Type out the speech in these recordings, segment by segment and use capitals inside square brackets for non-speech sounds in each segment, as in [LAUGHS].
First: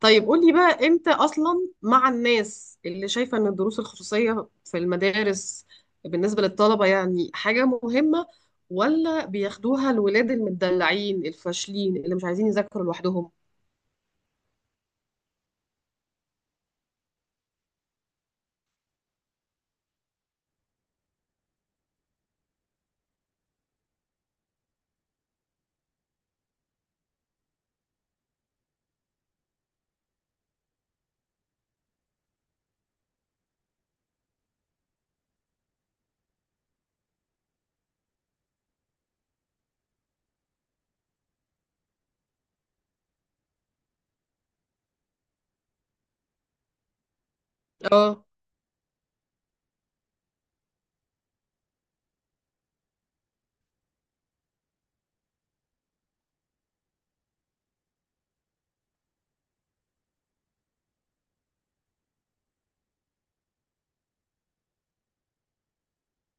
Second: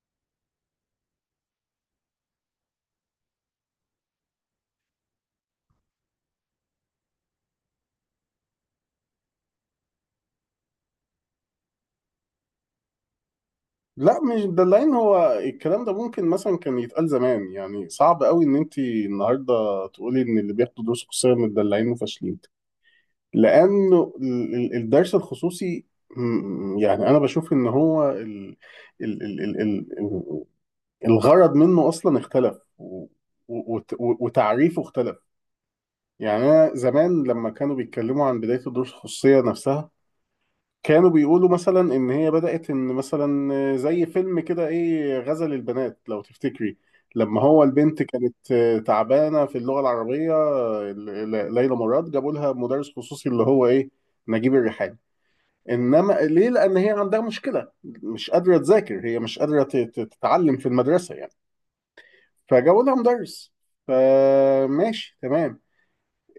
طيب قولي بقى امتى اصلا مع الناس اللي شايفه ان الدروس الخصوصيه في المدارس بالنسبه للطلبه يعني حاجه مهمه، ولا بياخدوها الولاد المدلعين الفاشلين اللي مش عايزين يذاكروا لوحدهم؟ لا، مش دلعين. هو الكلام ده ممكن مثلا كان يتقال زمان. يعني صعب قوي ان انت النهارده تقولي ان اللي بياخدوا دروس خصوصيه متدلعين وفاشلين. لانه الدرس الخصوصي يعني انا بشوف ان هو ال ال ال ال ال الغرض منه اصلا اختلف و وتعريفه اختلف. يعني انا زمان لما كانوا بيتكلموا عن بدايه الدروس الخصوصيه نفسها، كانوا بيقولوا مثلا ان هي بدأت ان مثلا زي فيلم كده، ايه، غزل البنات لو تفتكري. لما هو البنت اه، كانت تعبانة في اللغة العربية، ليلى مراد جابوا لها مدرس خصوصي اللي هو ايه، نجيب الريحاني. انما ليه؟ لان هي عندها مشكلة، مش قادرة تذاكر، هي مش قادرة تتعلم في المدرسة يعني. فجابوا لها مدرس، فماشي تمام.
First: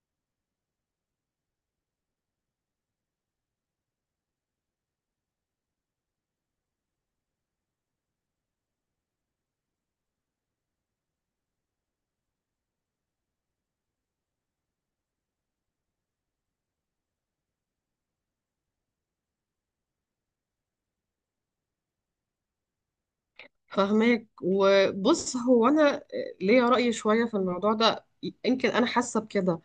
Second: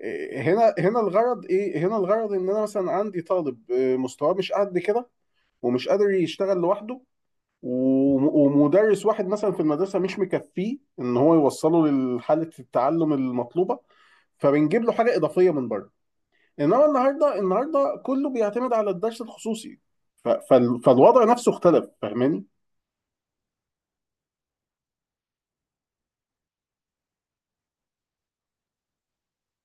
إيه، هنا الغرض ايه؟ هنا الغرض ان انا مثلا عندي طالب، مستواه مش قد كده ومش قادر يشتغل لوحده، وم- ومدرس واحد مثلا في المدرسة مش مكفيه ان هو يوصله لحالة التعلم المطلوبة، فبنجيب له حاجة إضافية من بره. انما النهارده، النهارده كله بيعتمد على الدرس الخصوصي. فالوضع نفسه اختلف، فاهماني؟ فهماك. وبص، هو انا ليا رأي شوية في الموضوع ده. يمكن انا حاسة بكده.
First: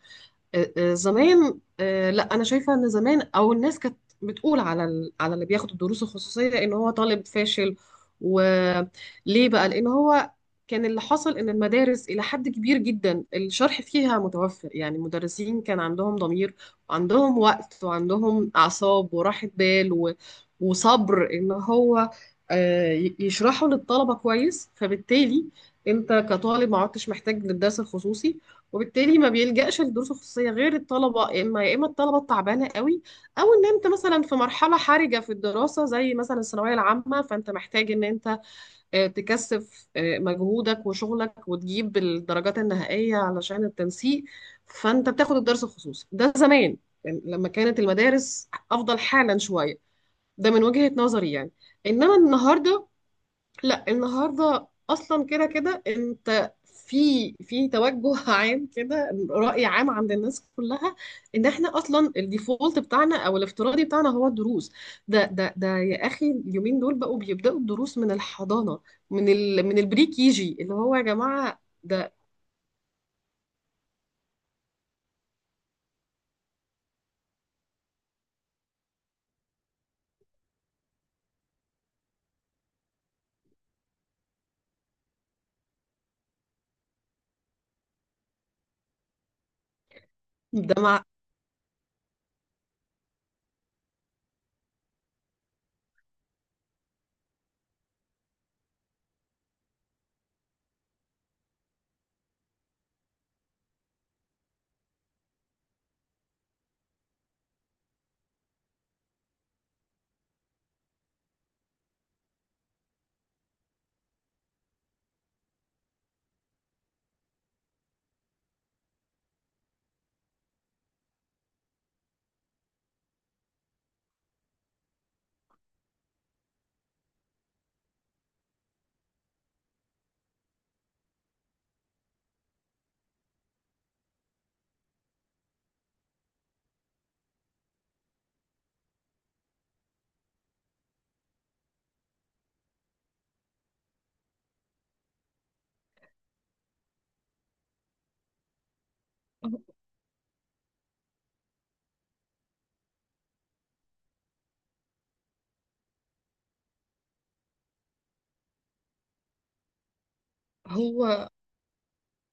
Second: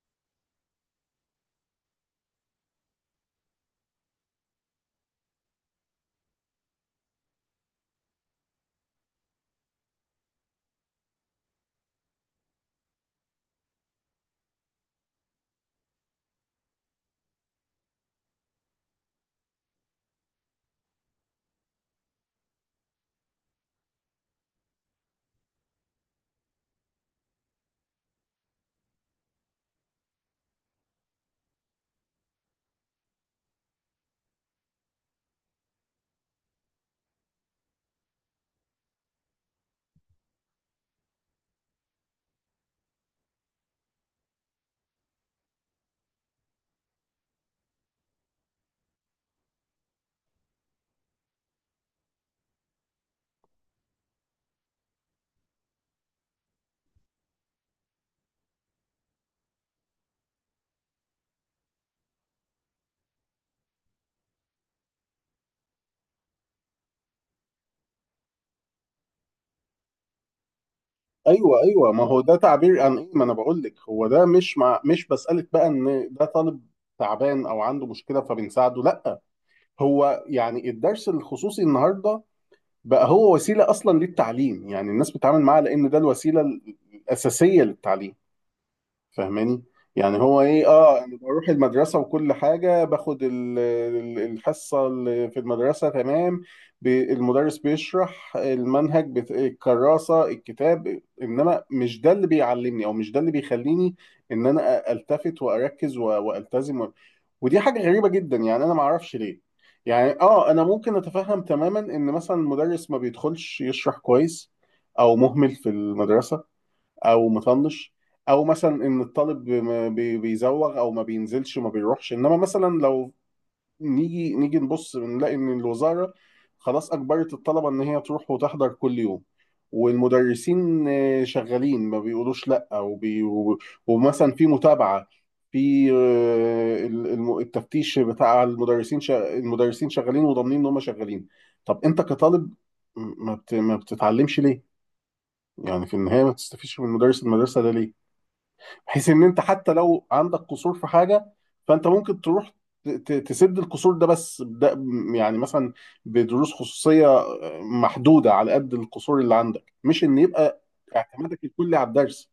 زمان، لا انا شايفه ان زمان او الناس كانت بتقول على على اللي بياخد الدروس الخصوصيه ان هو طالب فاشل. وليه بقى؟ لان هو كان، اللي حصل ان المدارس الى حد كبير جدا الشرح فيها متوفر، يعني المدرسين كان عندهم ضمير وعندهم وقت وعندهم اعصاب وراحه بال وصبر ان هو يشرحوا للطلبه كويس. فبالتالي انت كطالب ما عدتش محتاج للدرس الخصوصي، وبالتالي ما بيلجأش لدروس خصوصية غير الطلبة، يا إما يا إما الطلبة التعبانة قوي، أو إن أنت مثلا في مرحلة حرجة في الدراسة زي مثلا الثانوية العامة، فأنت محتاج إن أنت تكثف مجهودك وشغلك وتجيب الدرجات النهائية علشان التنسيق، فأنت بتاخد الدرس الخصوصي ده. زمان، يعني لما كانت المدارس أفضل حالا شوية، ده من وجهة نظري يعني. إنما النهاردة لا، النهارده اصلا كده كده انت في في توجه [LAUGHS] عام كده، رأي عام عند الناس كلها ان احنا اصلا الديفولت بتاعنا او الافتراضي بتاعنا هو الدروس. ده يا اخي، اليومين دول بقوا بيبدأوا الدروس من الحضانة، من من البري كيجي، اللي هو يا ايوه جماعة ايوه. ما ده. هو ده تعبير عن ايه؟ ما انا بقول لك. هو ده مش، مع، مش بسألك بقى ان ده طالب تعبان او عنده مشكلة فبنساعده، لا. هو يعني الدرس الخصوصي النهارده بقى هو وسيلة أصلا للتعليم. يعني الناس بتتعامل معاه لأن ده الوسيلة الأساسية للتعليم، فاهماني؟ يعني هو إيه، ده آه، مع، أنا بروح المدرسة وكل حاجة، باخد الحصة اللي في المدرسة تمام، المدرس بيشرح المنهج، الكراسة، الكتاب، إنما مش ده اللي بيعلمني أو مش ده اللي بيخليني إن أنا ألتفت وأركز و وألتزم. ودي حاجة غريبة جدا، يعني أنا ما أعرفش ليه. يعني آه، أنا ممكن أتفهم تماما إن مثلا المدرس ما بيدخلش يشرح كويس، أو مهمل في المدرسة، أو مطنش، أو مثلا إن الطالب ما بي- بيزوغ أو ما بينزلش ما بيروحش. إنما مثلا لو نيجي نبص، بنلاقي ان الوزاره خلاص اجبرت الطلبه ان هي تروح وتحضر كل يوم، والمدرسين شغالين، ما بيقولوش لا، و ومثلا في متابعه، في التفتيش بتاع المدرسين، المدرسين شغالين وضامنين ان هم شغالين. طب انت كطالب ما بتتعلمش ليه؟ يعني في النهايه ما تستفيدش من مدرس المدرسه ده ليه؟ بحيث ان انت حتى لو عندك قصور في حاجه، فانت ممكن تروح تسد القصور ده. بس ده يعني مثلا بدروس خصوصيه محدوده على قد القصور اللي عندك، مش ان يبقى هو اعتمادك الكلي على الدرس.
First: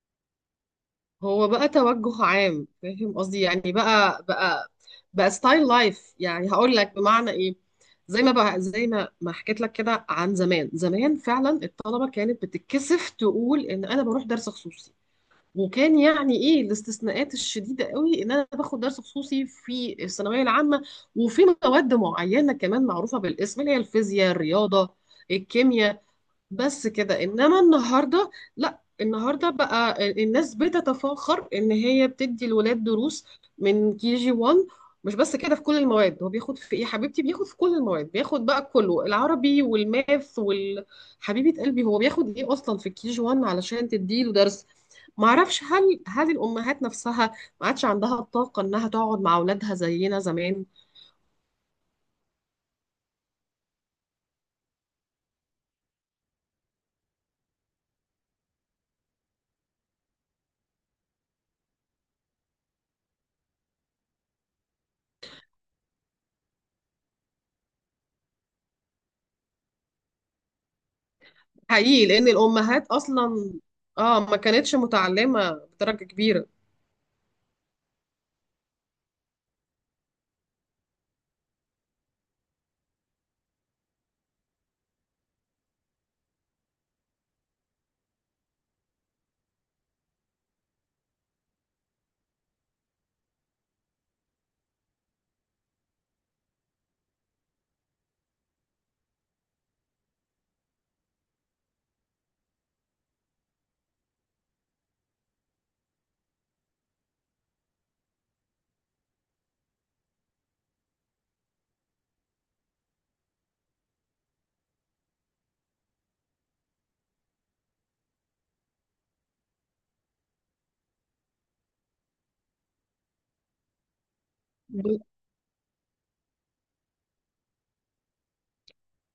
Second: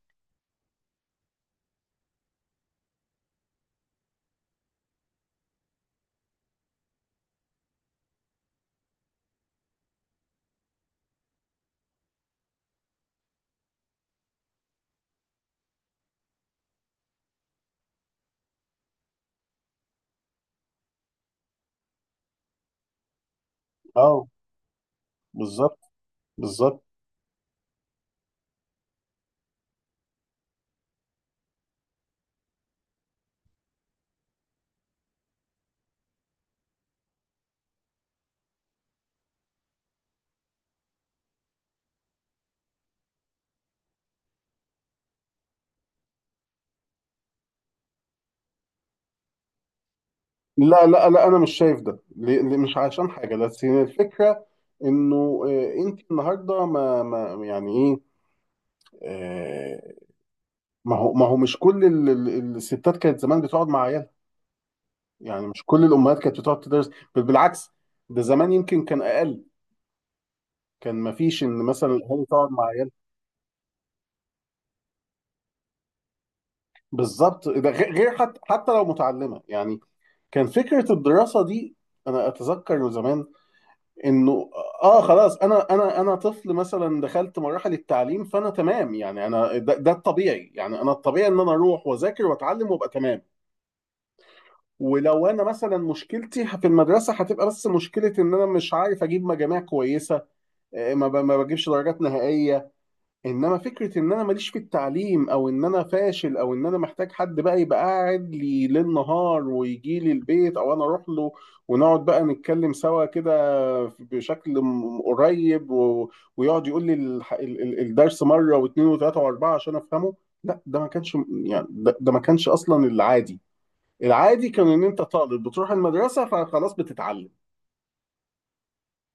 هو بقى توجه عام، فاهم قصدي؟ يعني بقى ستايل لايف. يعني هقول لك بمعنى ايه، زي ما بقى، زي ما حكيت لك كده عن زمان. زمان فعلا الطلبه كانت بتتكسف تقول ان انا بروح درس خصوصي، وكان يعني ايه، الاستثناءات الشديده قوي ان انا باخد درس خصوصي في الثانويه العامه، وفي مواد معينه كمان معروفه بالاسم، اللي هي اه، الفيزياء، الرياضه، بالظبط، الكيمياء، بالظبط. بس كده. انما النهارده لا، النهارده بقى الناس بتتفاخر ان هي بتدي الولاد دروس من كي جي 1. مش بس كده، في كل المواد هو بياخد، في ايه يا حبيبتي، بياخد في كل المواد، بياخد بقى كله، العربي والماث وال، حبيبه قلبي هو بياخد ايه اصلا في الكي جي 1 علشان تديله درس؟ معرفش، هل الامهات نفسها ما عادش عندها الطاقه انها تقعد مع اولادها زينا زمان؟ لا لا لا، انا مش شايف ده مش عشان حاجه، بس هي الفكره انه آه، انت النهارده ما يعني ايه، آه، ما هو، ما هو مش كل الستات كانت زمان بتقعد مع عيالها. يعني مش كل الامهات كانت بتقعد تدرس، بل بالعكس. ده زمان يمكن كان اقل، كان ما فيش ان مثلا حقيقي، الاهالي لان تقعد مع الامهات عيال. اصلا اه ما كانتش متعلمه بدرجه كبيره. بالظبط. ده غير حتى، حتى لو متعلمه يعني، كان فكره الدراسه دي، انا اتذكر زمان انه، اه خلاص، انا انا طفل مثلا دخلت مراحل التعليم فانا تمام. يعني انا ده الطبيعي. يعني انا الطبيعي ان انا اروح واذاكر واتعلم وابقى تمام. ولو انا مثلا مشكلتي في المدرسه، هتبقى بس مشكله ان انا مش عارف اجيب مجاميع كويسه، ما بجيبش درجات نهائية. انما فكرة ان انا ماليش في التعليم، او ان انا فاشل، او ان انا محتاج حد بقى يبقى قاعد لي ليل نهار ويجي لي البيت او انا اروح له، ونقعد بقى نتكلم سوا كده بشكل قريب و ويقعد يقول لي الدرس مرة واثنين وثلاثة واربعة عشان افهمه، لا ده ما كانش. يعني ده ما كانش اصلا العادي. العادي كان ان انت طالب بتروح المدرسة فخلاص بتتعلم.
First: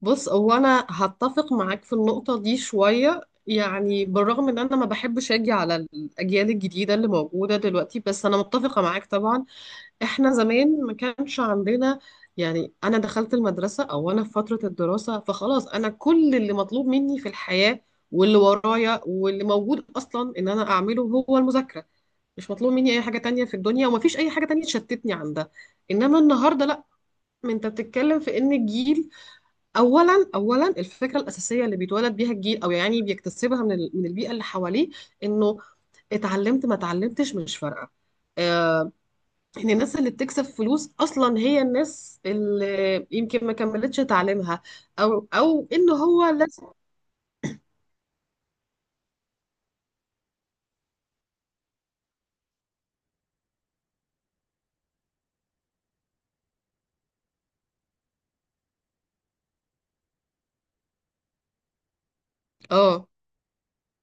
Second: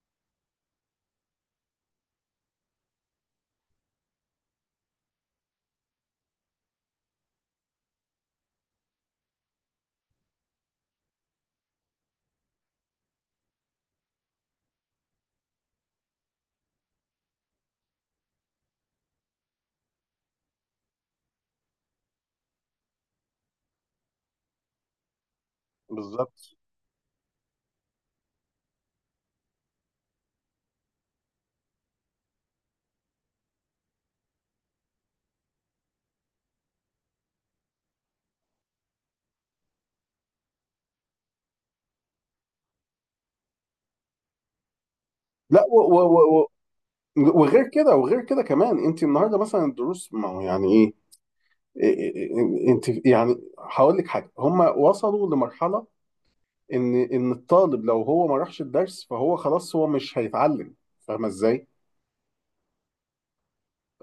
بص، هو انا هتفق معاك في النقطة دي شوية. يعني بالرغم ان انا ما بحبش اجي على الاجيال الجديدة اللي موجودة دلوقتي، بس انا متفقة معاك طبعا. احنا زمان ما كانش عندنا، يعني انا دخلت المدرسة او انا في فترة الدراسة فخلاص، انا كل اللي مطلوب مني في الحياة واللي ورايا واللي موجود اصلا ان انا اعمله هو المذاكرة. مش مطلوب مني اي حاجة تانية في الدنيا ومفيش اي حاجة تانية تشتتني عن ده. انما بالظبط. النهاردة لا، انت بتتكلم في ان الجيل، اولا الفكره الاساسيه اللي بيتولد بيها الجيل او يعني بيكتسبها من البيئه اللي حواليه انه اتعلمت ما اتعلمتش مش فارقه، آه، ان الناس اللي بتكسب فلوس اصلا هي الناس اللي يمكن ما كملتش تعليمها، لا، او ان هو لازم. وغير كده، وغير كده كمان، انت النهارده مثلا الدروس، ما هو يعني ايه، إيه- إيه- إيه، انت يعني هقول لك حاجه، هم وصلوا لمرحله ان، ان الطالب لو هو ما راحش الدرس فهو خلاص هو مش هيتعلم. فاهمه ازاي؟ اه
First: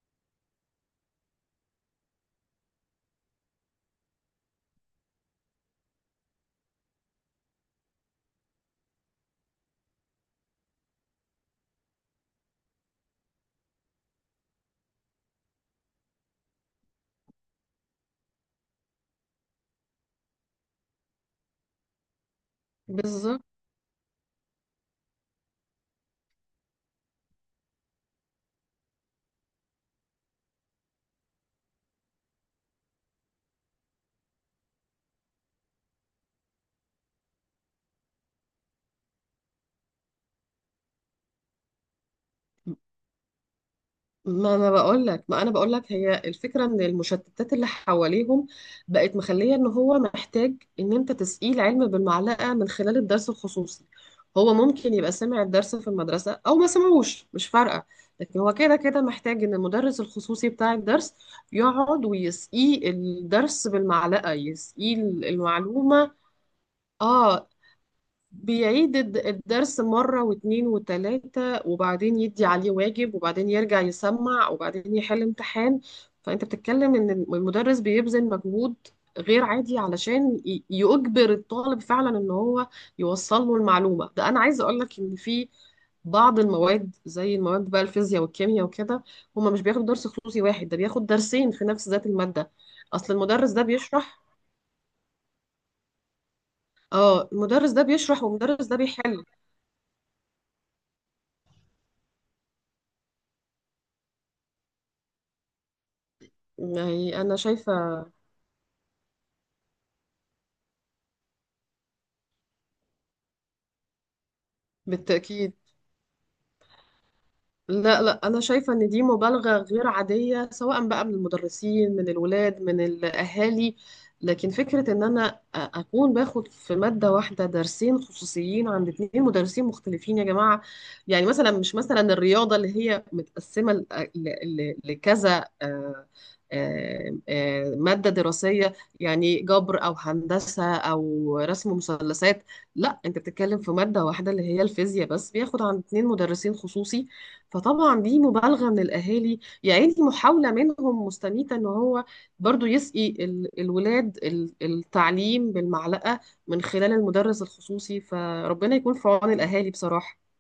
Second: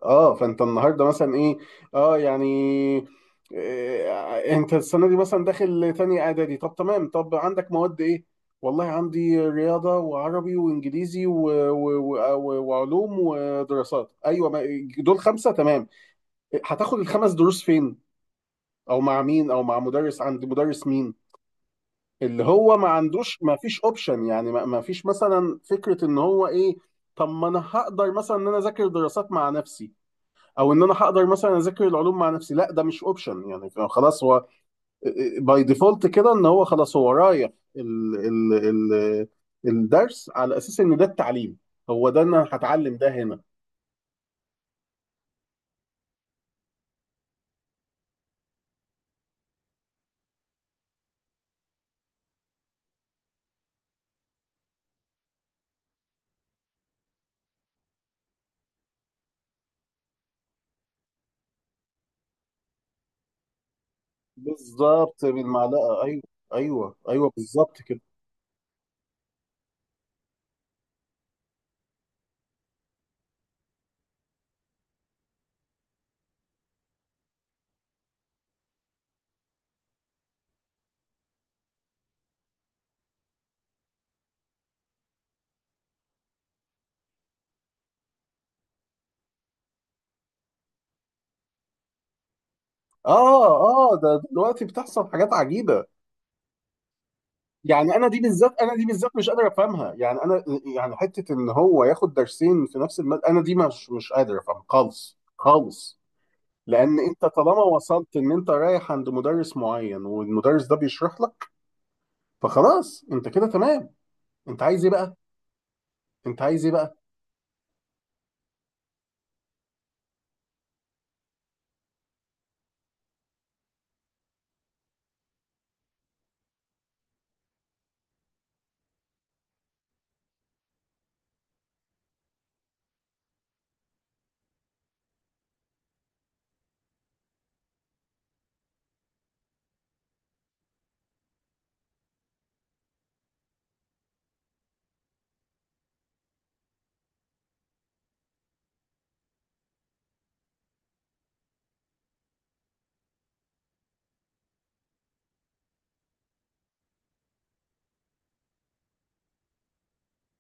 اه، فانت النهارده مثلا ايه، اه يعني، إيه، انت السنه دي مثلا داخل تاني اعدادي، طب تمام، طب عندك مواد ايه؟ والله عندي رياضة وعربي وإنجليزي و وعلوم ودراسات، أيوة ما، دول خمسة تمام. هتاخد الخمس دروس فين، او مع مين، او مع مدرس، عند مدرس مين؟ اللي هو ما عندوش، بالظبط. ما فيش اوبشن. يعني ما فيش مثلا فكرة ان هو ايه، طب ما انا هقدر مثلا ان انا اذاكر دراسات مع نفسي، او ان انا هقدر مثلا اذاكر العلوم مع نفسي، لا ده مش اوبشن. يعني خلاص هو باي ديفولت كده ان هو خلاص هو رايح ال ال ال الدرس على اساس ان ده التعليم. هو ده، انا هتعلم ده هنا. ما انا بقول لك، ما انا بقول لك هي الفكره، ان المشتتات اللي حواليهم بقت مخليه ان هو محتاج ان انت تسقيه العلم بالمعلقه من خلال الدرس الخصوصي. هو ممكن يبقى سمع الدرس في المدرسه او ما سمعوش مش فارقه، لكن هو كده كده محتاج ان المدرس الخصوصي بتاع الدرس يقعد ويسقيه الدرس بالمعلقه، يسقيه بالظبط، بالمعلقة، المعلومه. ايوه ايوه ايوه، اه، بالظبط كده. بيعيد الدرس مرة واتنين وتلاتة، وبعدين يدي عليه واجب، وبعدين يرجع يسمع، وبعدين يحل امتحان. فأنت بتتكلم إن المدرس بيبذل مجهود غير عادي علشان يجبر الطالب فعلا إن هو يوصل له المعلومة. ده أنا عايزة أقول لك إن في بعض المواد زي المواد بقى الفيزياء والكيمياء وكده، هما مش بياخدوا درس خصوصي واحد، ده بياخد درسين في نفس ذات المادة. أصل اه المدرس ده اه، بيشرح، ده دلوقتي بتحصل حاجات عجيبه. اه، المدرس ده يعني انا دي بيشرح بالذات، والمدرس انا ده دي بالذات بيحل. مش قادر افهمها. يعني انا، يعني حته ان هو ياخد درسين في نفس المادة، انا دي مش، مش قادر افهمها خالص خالص. لان يعني انت أنا طالما شايفة، وصلت ان انت رايح عند مدرس معين والمدرس ده بيشرح لك، فخلاص انت كده تمام، انت عايز ايه بقى؟ بالتأكيد، انت عايز ايه بقى؟ لا لا، أنا شايفة إن دي مبالغة غير عادية سواء بقى من المدرسين من الولاد من الأهالي، لكن فكرة إن أنا أكون باخد في مادة واحدة درسين خصوصيين عند اتنين مدرسين مختلفين، يا جماعة! يعني مثلا، مش مثلا الرياضة اللي هي متقسمة لكذا مادة دراسية، يعني جبر أو هندسة أو رسم مثلثات، لا أنت بتتكلم في مادة واحدة اللي هي الفيزياء بس، بياخد عند اتنين مدرسين خصوصي. فطبعا دي مبالغة من الأهالي، يعني محاولة منهم مستميتة إن هو برضو يسقي الولاد التعليم بالمعلقة من خلال المدرس الخصوصي. فربنا يكون في عون الأهالي بصراحة.